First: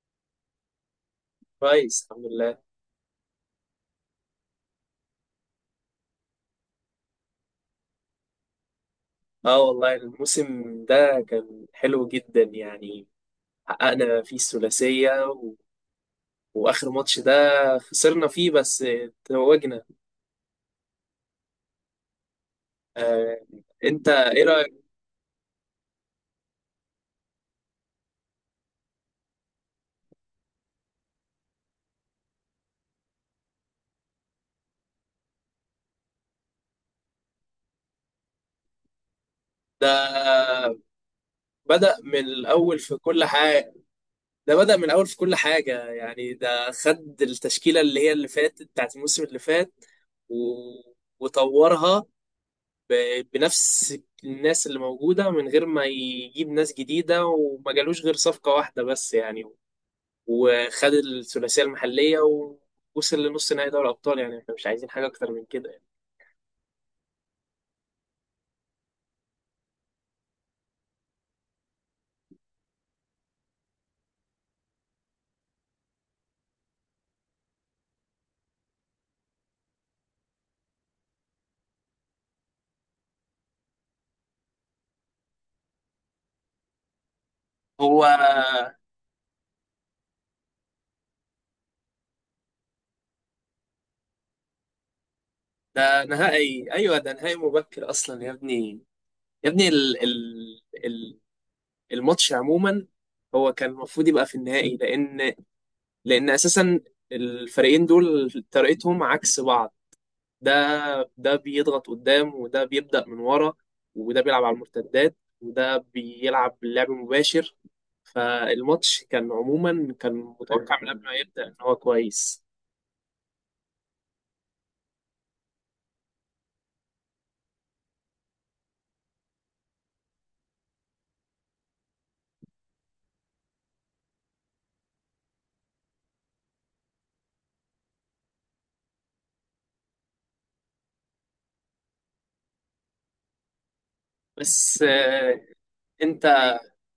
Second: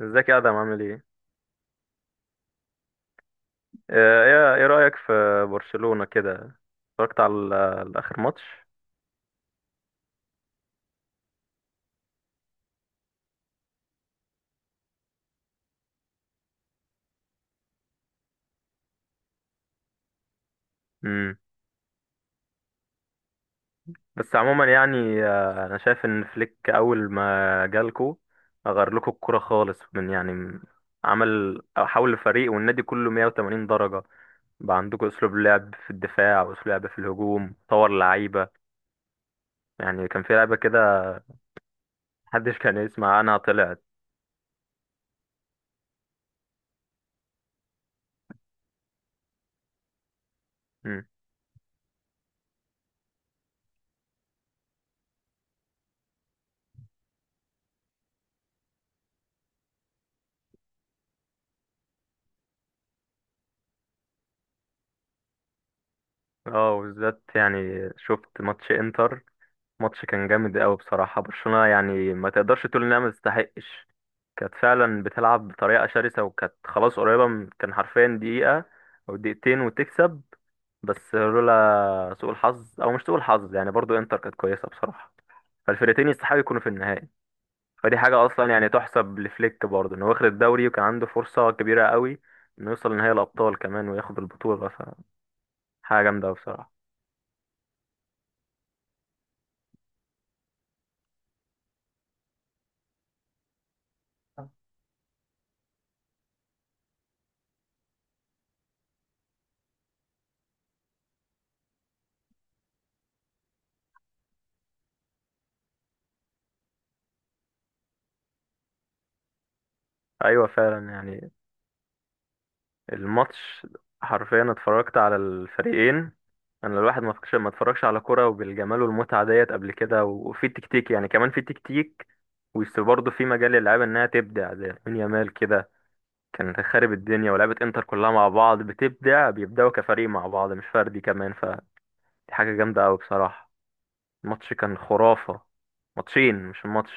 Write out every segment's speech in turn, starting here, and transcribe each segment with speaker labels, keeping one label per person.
Speaker 1: ازيك يا ادم، عامل ايه؟
Speaker 2: كويس الحمد لله.
Speaker 1: ايه رايك في برشلونه كده؟ اتفرجت على اخر ماتش.
Speaker 2: اه والله الموسم ده كان حلو جدا يعني. حققنا فيه الثلاثية واخر ماتش ده خسرنا فيه بس توجنا.
Speaker 1: امم.
Speaker 2: آه... انت
Speaker 1: بس
Speaker 2: ايه
Speaker 1: عموما
Speaker 2: رأيك؟
Speaker 1: يعني، انا شايف ان فليك اول ما جالكو غير لكم الكوره خالص عمل حول الفريق والنادي كله 180 درجه. بقى عندكم اسلوب لعب في الدفاع واسلوب لعب في الهجوم، طور لعيبه
Speaker 2: ده
Speaker 1: يعني كان في لعيبه كده
Speaker 2: بدأ من
Speaker 1: محدش كان
Speaker 2: الاول في
Speaker 1: يسمع
Speaker 2: كل
Speaker 1: عنها
Speaker 2: حاجة.
Speaker 1: طلعت.
Speaker 2: ده بدأ من الاول في كل حاجة يعني ده خد التشكيلة اللي هي اللي فاتت بتاعت الموسم اللي فات و...
Speaker 1: امم.
Speaker 2: وطورها بنفس الناس اللي موجودة من غير ما يجيب ناس جديدة، وما جالوش غير صفقة واحدة بس يعني. وخد الثلاثية المحلية ووصل لنص نهائي دوري الأبطال، يعني احنا مش عايزين حاجة أكتر من كده يعني.
Speaker 1: اه، وبالذات يعني شفت ماتش انتر. ماتش كان جامد قوي بصراحة. برشلونة يعني ما تقدرش تقول انها ما تستحقش. كانت فعلا بتلعب بطريقة شرسة، وكانت خلاص قريبة من، كان حرفيا دقيقة او دقيقتين وتكسب. بس لولا سوء الحظ او مش سوء الحظ يعني، برضو انتر كانت كويسة بصراحة. فالفرقتين يستحقوا يكونوا في النهائي. فدي
Speaker 2: هو
Speaker 1: حاجة اصلا يعني تحسب لفليك برضو، انه واخد الدوري وكان عنده فرصة كبيرة قوي انه يوصل لنهائي الابطال كمان وياخد البطولة.
Speaker 2: ده
Speaker 1: فحاجة جامدة أوي
Speaker 2: نهائي
Speaker 1: بصراحة.
Speaker 2: أيوه ده نهائي مبكر أصلا يا ابني. يا ابني الماتش عموما هو كان المفروض يبقى في النهائي، لأن أساسا الفريقين دول طريقتهم عكس بعض. ده ده بيضغط قدام وده بيبدأ من ورا، وده بيلعب على المرتدات وده بيلعب لعب مباشر. فالماتش كان عموما
Speaker 1: ايوه
Speaker 2: متوقع من
Speaker 1: فعلا،
Speaker 2: قبل ما
Speaker 1: يعني
Speaker 2: يبدأ ان هو كويس.
Speaker 1: الماتش حرفيا اتفرجت على الفريقين. انا الواحد ما فكش ما اتفرجش على كرة وبالجمال والمتعة ديت قبل كده، وفي تكتيك، يعني كمان في تكتيك. وبرضه في مجال للعيبة انها تبدع، زي لامين يامال كده كان خارب الدنيا. ولعبة انتر كلها مع بعض بتبدع، بيبدعوا كفريق مع بعض مش فردي كمان. فدي حاجة جامدة قوي بصراحة. الماتش كان
Speaker 2: بس
Speaker 1: خرافة.
Speaker 2: انت
Speaker 1: ماتشين، مش الماتش.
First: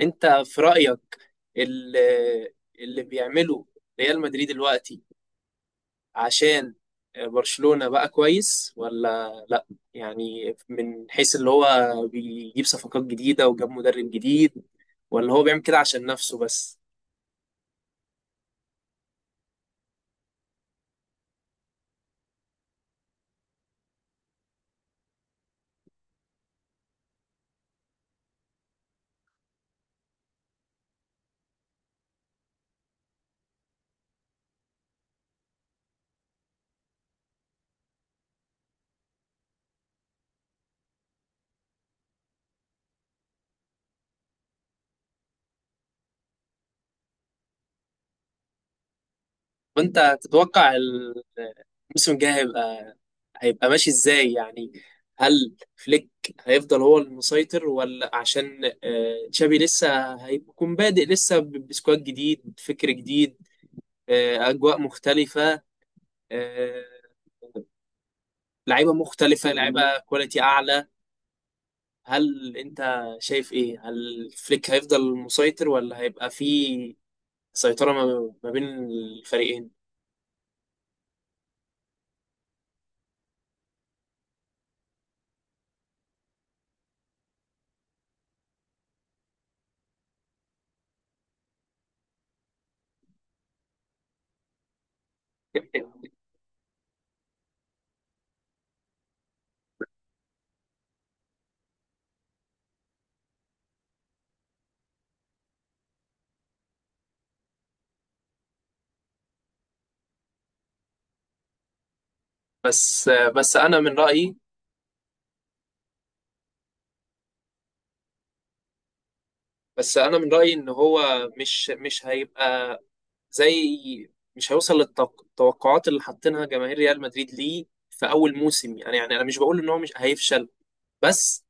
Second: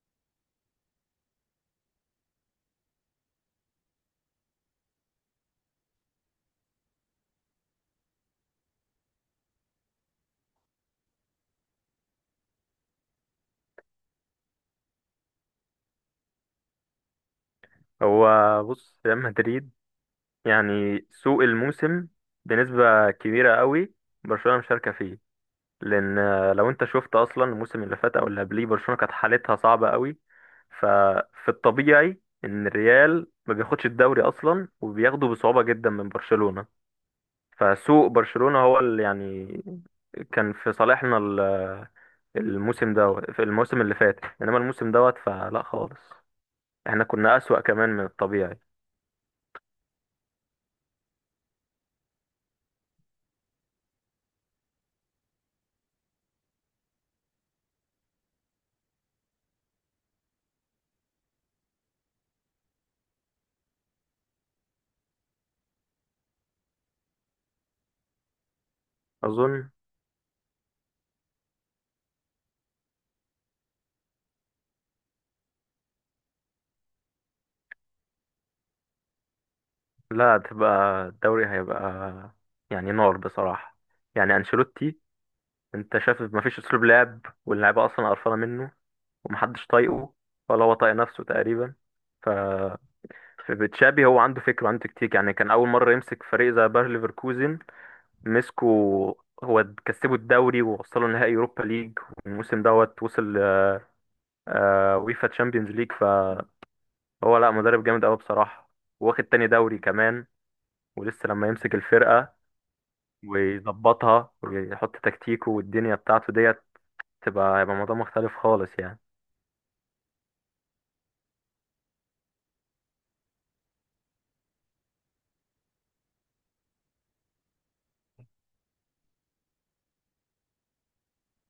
Speaker 2: انت في رأيك اللي, اللي بيعمله ريال مدريد دلوقتي، عشان برشلونة بقى كويس ولا لا؟ يعني من حيث اللي هو بيجيب صفقات جديدة وجاب مدرب جديد، ولا هو بيعمل كده عشان نفسه بس؟
Speaker 1: هو بص، ريال مدريد يعني سوق الموسم بنسبة كبيرة قوي برشلونة مشاركة فيه، لان لو انت شفت اصلا الموسم اللي فات او اللي قبليه، برشلونه كانت حالتها صعبه قوي. ففي الطبيعي ان الريال ما بياخدش الدوري اصلا، وبياخده بصعوبه جدا من برشلونه. فسوء برشلونه هو اللي يعني كان في صالحنا الموسم ده، في الموسم اللي فات. انما الموسم دوت فلا خالص، احنا كنا اسوأ كمان من الطبيعي.
Speaker 2: وانت تتوقع الموسم الجاي هيبقى ماشي ازاي يعني؟ هل فليك هيفضل هو المسيطر، ولا عشان تشابي لسه هيكون بادئ لسه بسكواد جديد، فكر جديد، اجواء مختلفة، آه، لعيبة مختلفة،
Speaker 1: اظن
Speaker 2: لعيبة كواليتي اعلى؟ هل انت شايف ايه؟ هل فليك هيفضل المسيطر، ولا هيبقى في سيطرة ما بين الفريقين؟
Speaker 1: لا، هتبقى، الدوري هيبقى يعني نار بصراحه. يعني انشيلوتي، انت شايف مفيش اسلوب لعب، واللعيبه اصلا قرفانه منه ومحدش طايقه ولا هو طايق نفسه تقريبا. ف في بتشابي هو عنده فكرة وعنده تكتيك، يعني كان أول مرة يمسك فريق زي باير ليفركوزن مسكه، هو كسبه الدوري ووصله نهائي يوروبا ليج. والموسم دوت وصل آه ويفا تشامبيونز ليج. فهو لا، مدرب جامد أوي بصراحة. واخد تاني دوري كمان. ولسه لما يمسك الفرقة
Speaker 2: بس بس
Speaker 1: ويظبطها ويحط تكتيكه والدنيا بتاعته ديت، هيبقى موضوع مختلف خالص يعني.
Speaker 2: انا من رايي ان هو مش هيبقى زي مش هيوصل للتوقعات اللي حاطينها جماهير ريال مدريد ليه في اول موسم يعني. يعني انا مش بقول ان هو مش هيفشل، بس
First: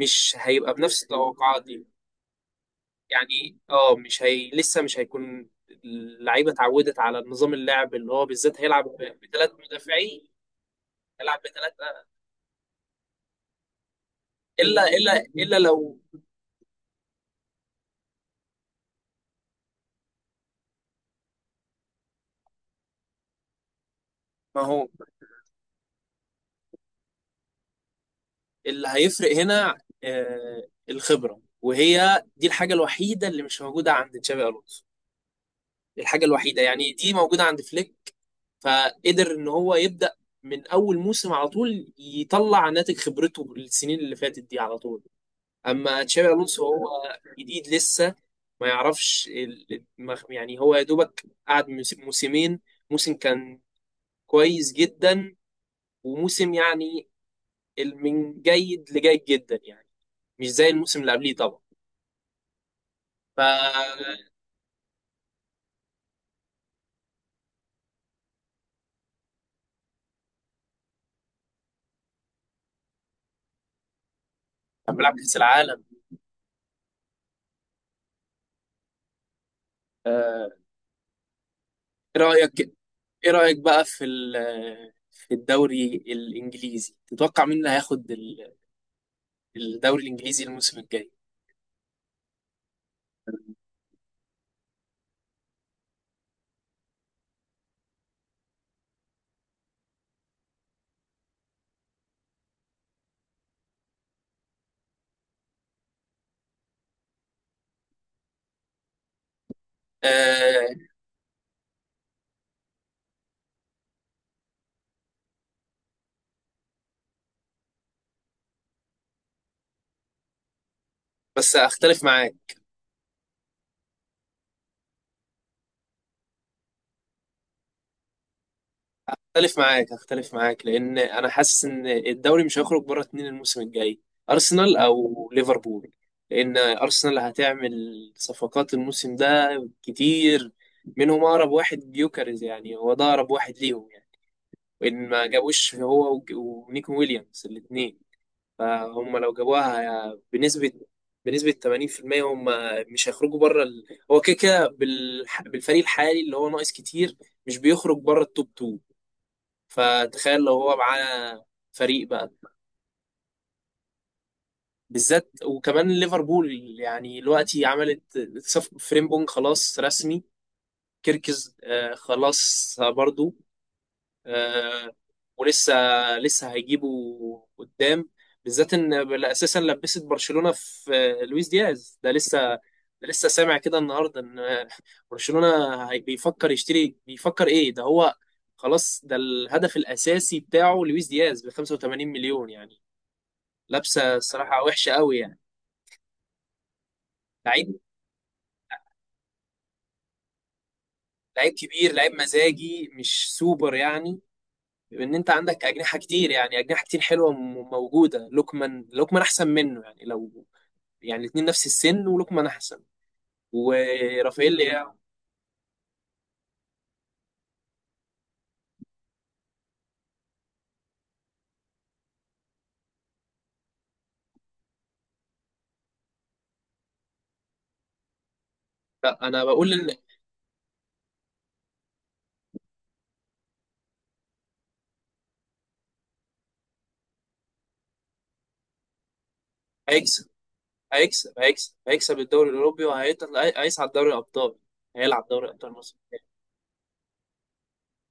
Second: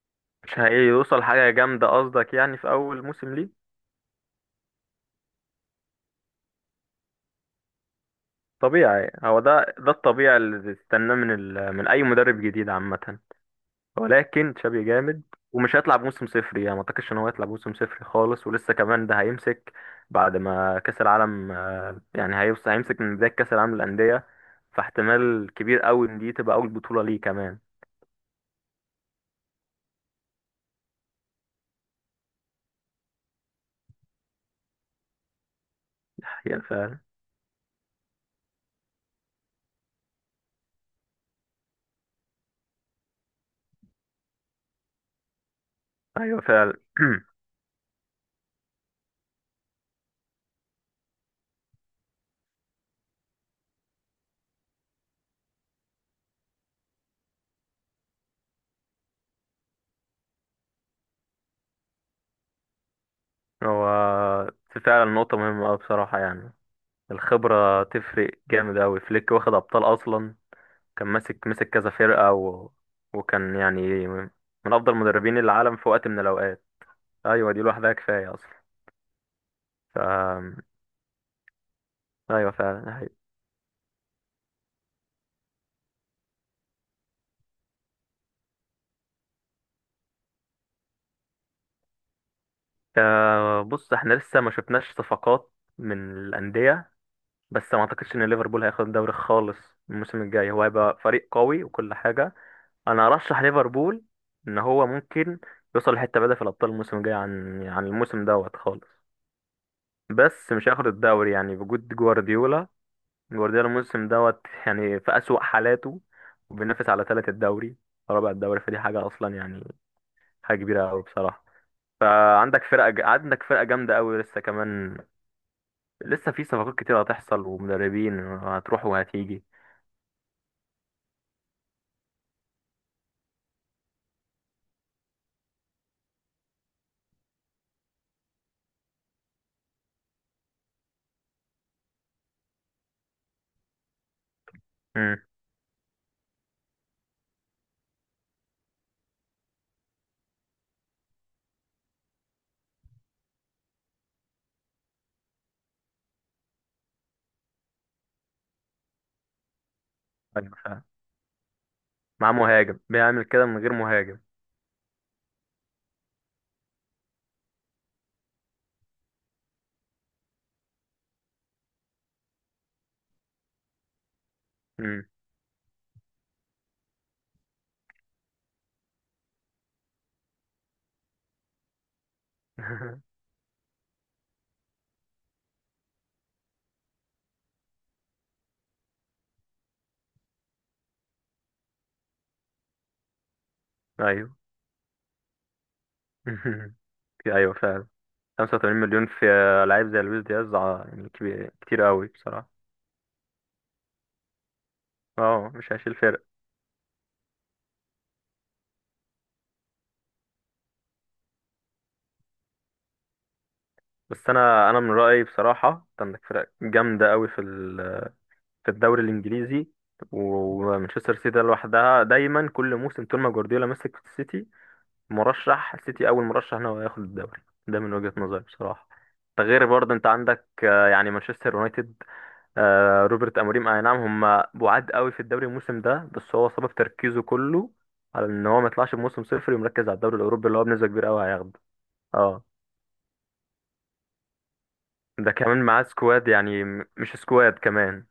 Speaker 2: مش
Speaker 1: مش
Speaker 2: هيبقى بنفس
Speaker 1: هيوصل حاجة
Speaker 2: التوقعات دي.
Speaker 1: جامدة قصدك يعني في أول موسم ليه.
Speaker 2: يعني مش هي لسه مش هيكون اللعيبه اتعودت على نظام اللعب اللي هو بالذات هيلعب
Speaker 1: طبيعي، هو
Speaker 2: بثلاث
Speaker 1: ده
Speaker 2: مدافعين.
Speaker 1: الطبيعي اللي تستناه من
Speaker 2: هيلعب بثلاثه.
Speaker 1: من أي مدرب جديد عامة. ولكن
Speaker 2: الا
Speaker 1: تشابي
Speaker 2: الا
Speaker 1: جامد،
Speaker 2: الا
Speaker 1: ومش هيطلع
Speaker 2: لو
Speaker 1: بموسم صفر يعني، ما أعتقدش إن هو هيطلع بموسم صفر خالص. ولسه كمان ده هيمسك بعد ما كأس العالم، يعني هيوصل، هيمسك من بداية كأس العالم للأندية.
Speaker 2: ما هو
Speaker 1: فاحتمال كبير قوي إن دي تبقى أول بطولة ليه كمان.
Speaker 2: اللي هيفرق هنا الخبرة، وهي دي الحاجة الوحيدة اللي مش موجودة عند تشابي ألونسو. الحاجة الوحيدة
Speaker 1: يعني
Speaker 2: يعني
Speaker 1: فعلا.
Speaker 2: دي موجودة عند فليك، فقدر إن هو يبدأ من أول موسم على طول يطلع ناتج خبرته السنين اللي فاتت دي على طول. أما تشابي
Speaker 1: أيوه
Speaker 2: ألونسو
Speaker 1: فعلا.
Speaker 2: هو جديد لسه، ما يعرفش يعني هو يا دوبك قعد موسمين. موسم كان كويس جدا، وموسم يعني من جيد لجيد جدا يعني، مش زي الموسم اللي قبليه طبعا.
Speaker 1: هو
Speaker 2: فلما
Speaker 1: فعلا نقطة مهمة أوي بصراحة يعني. الخبرة تفرق جامد أوي. فليك واخد أبطال أصلا، كان ماسك، مسك كذا فرقة وكان يعني من أفضل
Speaker 2: بلعب كأس
Speaker 1: مدربين العالم
Speaker 2: العالم
Speaker 1: في وقت من الأوقات. أيوة دي لوحدها كفاية أصلا. ف...
Speaker 2: آه، ايه
Speaker 1: أيوة
Speaker 2: رأيك؟
Speaker 1: فعلا، ده حقيقي.
Speaker 2: ايه رأيك بقى في في الدوري الإنجليزي؟ تتوقع مين اللي هياخد الدوري الإنجليزي الموسم الجاي؟
Speaker 1: آه بص، احنا لسه ما شفناش صفقات من الأندية. بس ما أعتقدش إن ليفربول هياخد الدوري خالص الموسم الجاي. هو هيبقى فريق قوي وكل حاجة. أنا أرشح ليفربول إن هو ممكن يوصل لحتة بعيدة في الأبطال الموسم الجاي عن الموسم دوت خالص. بس مش
Speaker 2: آه،
Speaker 1: هياخد الدوري يعني بوجود جوارديولا. جوارديولا الموسم دوت يعني في أسوأ حالاته، وبينافس على تالت الدوري، رابع الدوري. فدي حاجة أصلا يعني، حاجة كبيرة أوي بصراحة.
Speaker 2: بس اختلف معاك.
Speaker 1: فعندك فرقة ج... عندك فرقة جامدة أوي لسه كمان، لسه في صفقات كتير هتحصل ومدربين هتروح وهتيجي.
Speaker 2: اختلف معاك لأن انا حاسس ان الدوري مش هيخرج بره اتنين الموسم الجاي، أرسنال او ليفربول. لأن أرسنال هتعمل صفقات الموسم ده كتير، منهم أقرب واحد جيوكاريز، يعني هو ده أقرب واحد ليهم يعني. وان
Speaker 1: امم.
Speaker 2: ما جابوش هو ونيكون ويليامز الاثنين، فهم لو جابوها بنسبه 80% هم مش هيخرجوا بره هو كده كده بالفريق الحالي اللي هو ناقص كتير مش بيخرج بره التوب 2. فتخيل
Speaker 1: أيوة
Speaker 2: لو هو
Speaker 1: فعلا.
Speaker 2: معاه فريق بقى،
Speaker 1: مع مهاجم بيعمل كده من غير مهاجم.
Speaker 2: بالذات وكمان ليفربول. يعني دلوقتي عملت صف فريمبونج خلاص رسمي، كيركز خلاص برضو، آه،
Speaker 1: امم.
Speaker 2: ولسه هيجيبوا قدام. بالذات ان اساسا لبست برشلونه في لويس دياز، ده لسه سامع كده النهارده ان برشلونه هي- بيفكر يشتري بيفكر ايه ده هو خلاص ده الهدف الاساسي بتاعه لويس دياز ب 85 مليون يعني. لابسه
Speaker 1: أيوه.
Speaker 2: الصراحه وحشه قوي يعني.
Speaker 1: أيوه
Speaker 2: لعيب
Speaker 1: فعلا. 85 مليون في لعيب زي لويس دياز، ع- يعني كبير
Speaker 2: لعيب
Speaker 1: كتير
Speaker 2: كبير،
Speaker 1: أوي
Speaker 2: لعيب
Speaker 1: بصراحة.
Speaker 2: مزاجي مش سوبر يعني. ان انت
Speaker 1: اه
Speaker 2: عندك
Speaker 1: مش هيشيل
Speaker 2: اجنحه
Speaker 1: فرق.
Speaker 2: كتير، يعني اجنحه كتير حلوه موجوده، لوكمان احسن منه يعني. لو يعني الاتنين نفس السن، ولوكمان احسن
Speaker 1: بس
Speaker 2: ورافائيل
Speaker 1: انا من
Speaker 2: لياو.
Speaker 1: رايي بصراحه، أنت عندك فرق جامده قوي في الدوري الانجليزي. ومانشستر سيتي ده لوحدها دايما، كل موسم طول ما جوارديولا مسك في السيتي، مرشح السيتي اول مرشح ان هو ياخد الدوري. ده من وجهه نظري بصراحه.
Speaker 2: لا
Speaker 1: ده
Speaker 2: انا
Speaker 1: غير
Speaker 2: بقول
Speaker 1: برضه
Speaker 2: ان
Speaker 1: انت عندك يعني مانشستر يونايتد، روبرت اموريم، اي نعم. هم بعاد قوي في الدوري الموسم ده، بس هو سبب تركيزه كله على ان هو ما يطلعش بموسم صفر، ومركز على الدوري
Speaker 2: هيكسب
Speaker 1: الاوروبي اللي هو بنسبه كبيره قوي هياخده.
Speaker 2: هيكسب
Speaker 1: اه
Speaker 2: الدوري الاوروبي، هيصعد دوري الابطال. هيلعب
Speaker 1: ده
Speaker 2: دوري
Speaker 1: كمان
Speaker 2: الابطال
Speaker 1: معاه
Speaker 2: الموسم الجاي.
Speaker 1: سكواد، يعني مش سكواد كمان.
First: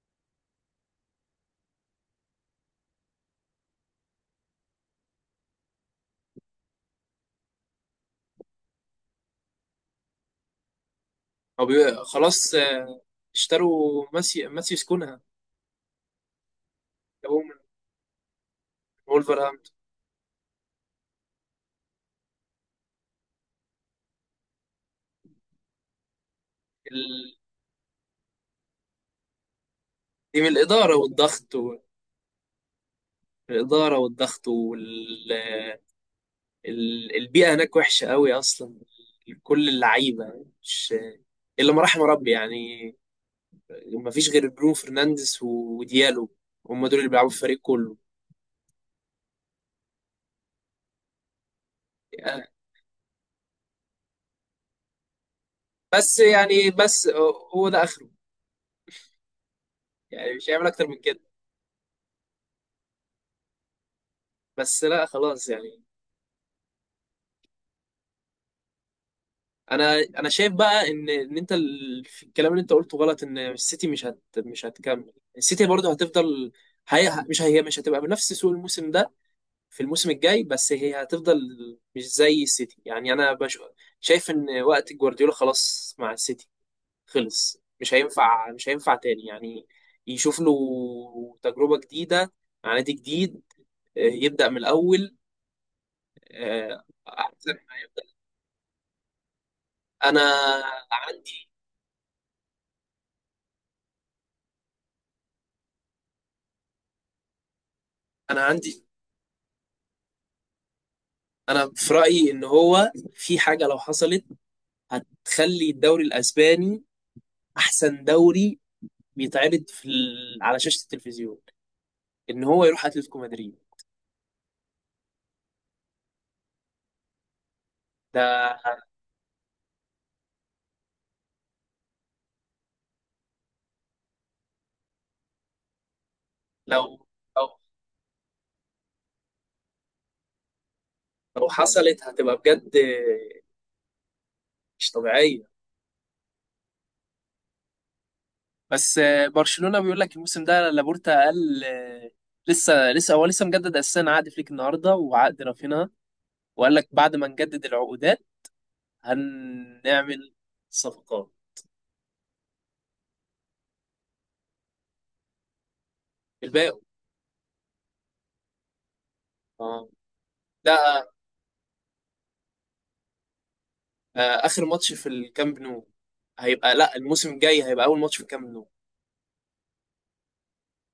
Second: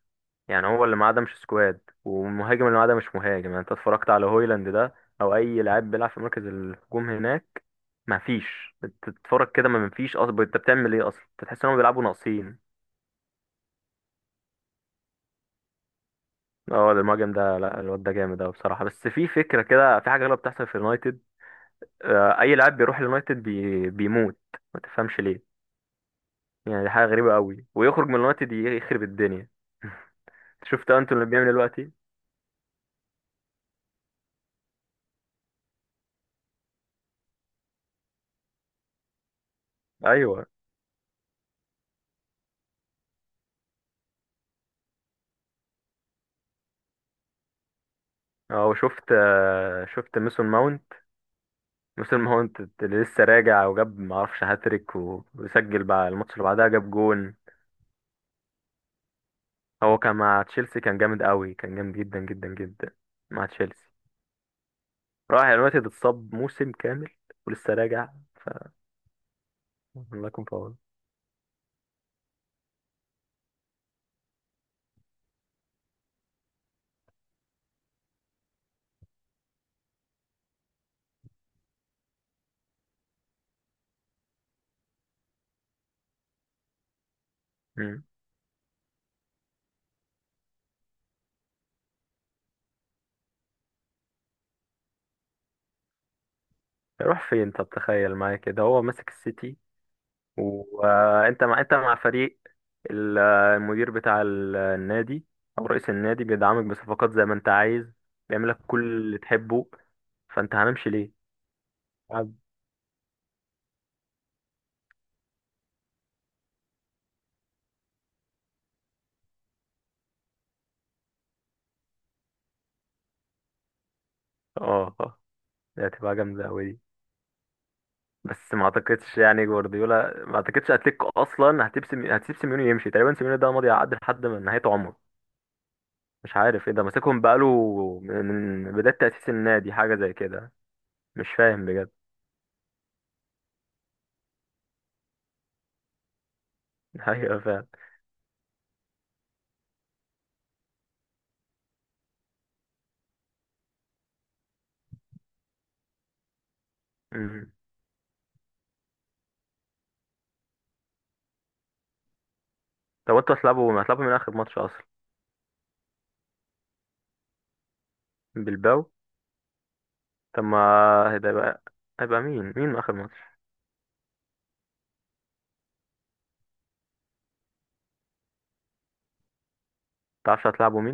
Speaker 1: يعني هو اللي معاه ده مش سكواد، والمهاجم اللي معاه ده مش مهاجم. يعني انت اتفرجت على هويلاند ده، او اي لاعب بيلعب في مركز الهجوم هناك، ما فيش. تتفرج كده، ما فيش اصلا. انت بتعمل ايه اصلا؟ انت تحس انهم بيلعبوا
Speaker 2: خلاص
Speaker 1: ناقصين.
Speaker 2: اشتروا ماسيوس كونها،
Speaker 1: اه ده المهاجم،
Speaker 2: جابوه من
Speaker 1: ده لا، الواد ده جامد اوي بصراحه. بس في فكره
Speaker 2: وولفرهامبتون.
Speaker 1: كده، في حاجه غلط بتحصل في اليونايتد. اي لاعب بيروح اليونايتد بيموت. ما تفهمش ليه. يعني دي حاجه غريبه
Speaker 2: ال-
Speaker 1: قوي، ويخرج من اليونايتد يخرب الدنيا.
Speaker 2: دي من
Speaker 1: شفت
Speaker 2: الاداره
Speaker 1: انتوا اللي بيعمل إيه
Speaker 2: والضغط
Speaker 1: دلوقتي.
Speaker 2: الإدارة والضغط والبيئة هناك وحشة قوي أصلا. كل اللعيبة
Speaker 1: ايوه.
Speaker 2: مش إلا ما رحم ربي يعني، مفيش غير برونو فرنانديز وديالو، هم دول اللي بيلعبوا في الفريق كله.
Speaker 1: اه وشفت آه، شفت ميسون ماونت. ميسون
Speaker 2: يعني
Speaker 1: ماونت اللي لسه راجع وجاب معرفش هاتريك، و- وسجل بقى
Speaker 2: بس
Speaker 1: الماتش اللي بعدها
Speaker 2: يعني
Speaker 1: جاب
Speaker 2: بس
Speaker 1: جون.
Speaker 2: هو ده اخره.
Speaker 1: هو كان
Speaker 2: يعني
Speaker 1: مع
Speaker 2: مش هيعمل
Speaker 1: تشيلسي
Speaker 2: اكتر من
Speaker 1: كان
Speaker 2: كده
Speaker 1: جامد قوي، كان جامد جدا جدا جدا مع تشيلسي.
Speaker 2: بس. لا
Speaker 1: راح
Speaker 2: خلاص يعني.
Speaker 1: اليونايتد، اتصاب موسم كامل، ولسه راجع. ف، الله
Speaker 2: انا
Speaker 1: يكون
Speaker 2: شايف
Speaker 1: في عونه.
Speaker 2: بقى ان في الكلام اللي انت قلته غلط، ان السيتي مش هتكمل. السيتي برضه هتفضل، هي مش هتبقى بنفس سوق الموسم ده في الموسم الجاي، بس هي هتفضل. مش زي السيتي يعني. شايف ان وقت جوارديولا خلاص مع السيتي خلص.
Speaker 1: مم.
Speaker 2: مش هينفع تاني يعني. يشوف له تجربة جديدة مع نادي جديد، يبدأ من الأول،
Speaker 1: يروح فين؟
Speaker 2: أحسن
Speaker 1: طب
Speaker 2: ما يبدأ.
Speaker 1: تخيل معايا كده، هو ماسك السيتي،
Speaker 2: أنا
Speaker 1: وانت
Speaker 2: عندي
Speaker 1: مع انت مع فريق، المدير بتاع النادي او رئيس النادي بيدعمك بصفقات زي ما انت عايز،
Speaker 2: أنا
Speaker 1: بيعمل لك كل
Speaker 2: عندي
Speaker 1: اللي تحبه. فانت هنمشي ليه؟
Speaker 2: أنا في رأيي
Speaker 1: عبد.
Speaker 2: إن هو في حاجة لو حصلت هتخلي الدوري الأسباني أحسن دوري بيتعرض على شاشة التلفزيون، إن هو يروح أتلتيكو مدريد.
Speaker 1: اه دي هتبقى جامده قوي دي.
Speaker 2: ده
Speaker 1: بس ما اعتقدش يعني جوارديولا، ما اعتقدش اتلتيكو اصلا هتسيب سيميوني يمشي. تقريبا سيميوني ده ماضي عقد لحد من نهايه عمره، مش عارف ايه،
Speaker 2: لو
Speaker 1: ده ماسكهم
Speaker 2: لو
Speaker 1: بقاله من من بدايه تاسيس النادي حاجه زي كده. مش
Speaker 2: لو
Speaker 1: فاهم بجد.
Speaker 2: حصلت هتبقى بجد مش طبيعية.
Speaker 1: ايوه فعلا.
Speaker 2: بس برشلونة بيقول لك الموسم ده، لابورتا قال لسه لسه هو لسه مجدد اساسا عقد فليك النهارده وعقد رافينها، وقال لك بعد ما
Speaker 1: مم.
Speaker 2: نجدد العقودات هنعمل صفقات
Speaker 1: طب انتوا هتلعبوا من اخر ماتش اصلا
Speaker 2: الباقي.
Speaker 1: بالباو.
Speaker 2: اه
Speaker 1: طب ما
Speaker 2: ده
Speaker 1: هيبقى، هيبقى مين اخر ماتش؟
Speaker 2: اخر ماتش في الكامب نو هيبقى، لا الموسم الجاي هيبقى اول ماتش في الكامب نو.
Speaker 1: متعرفش هتلعبوا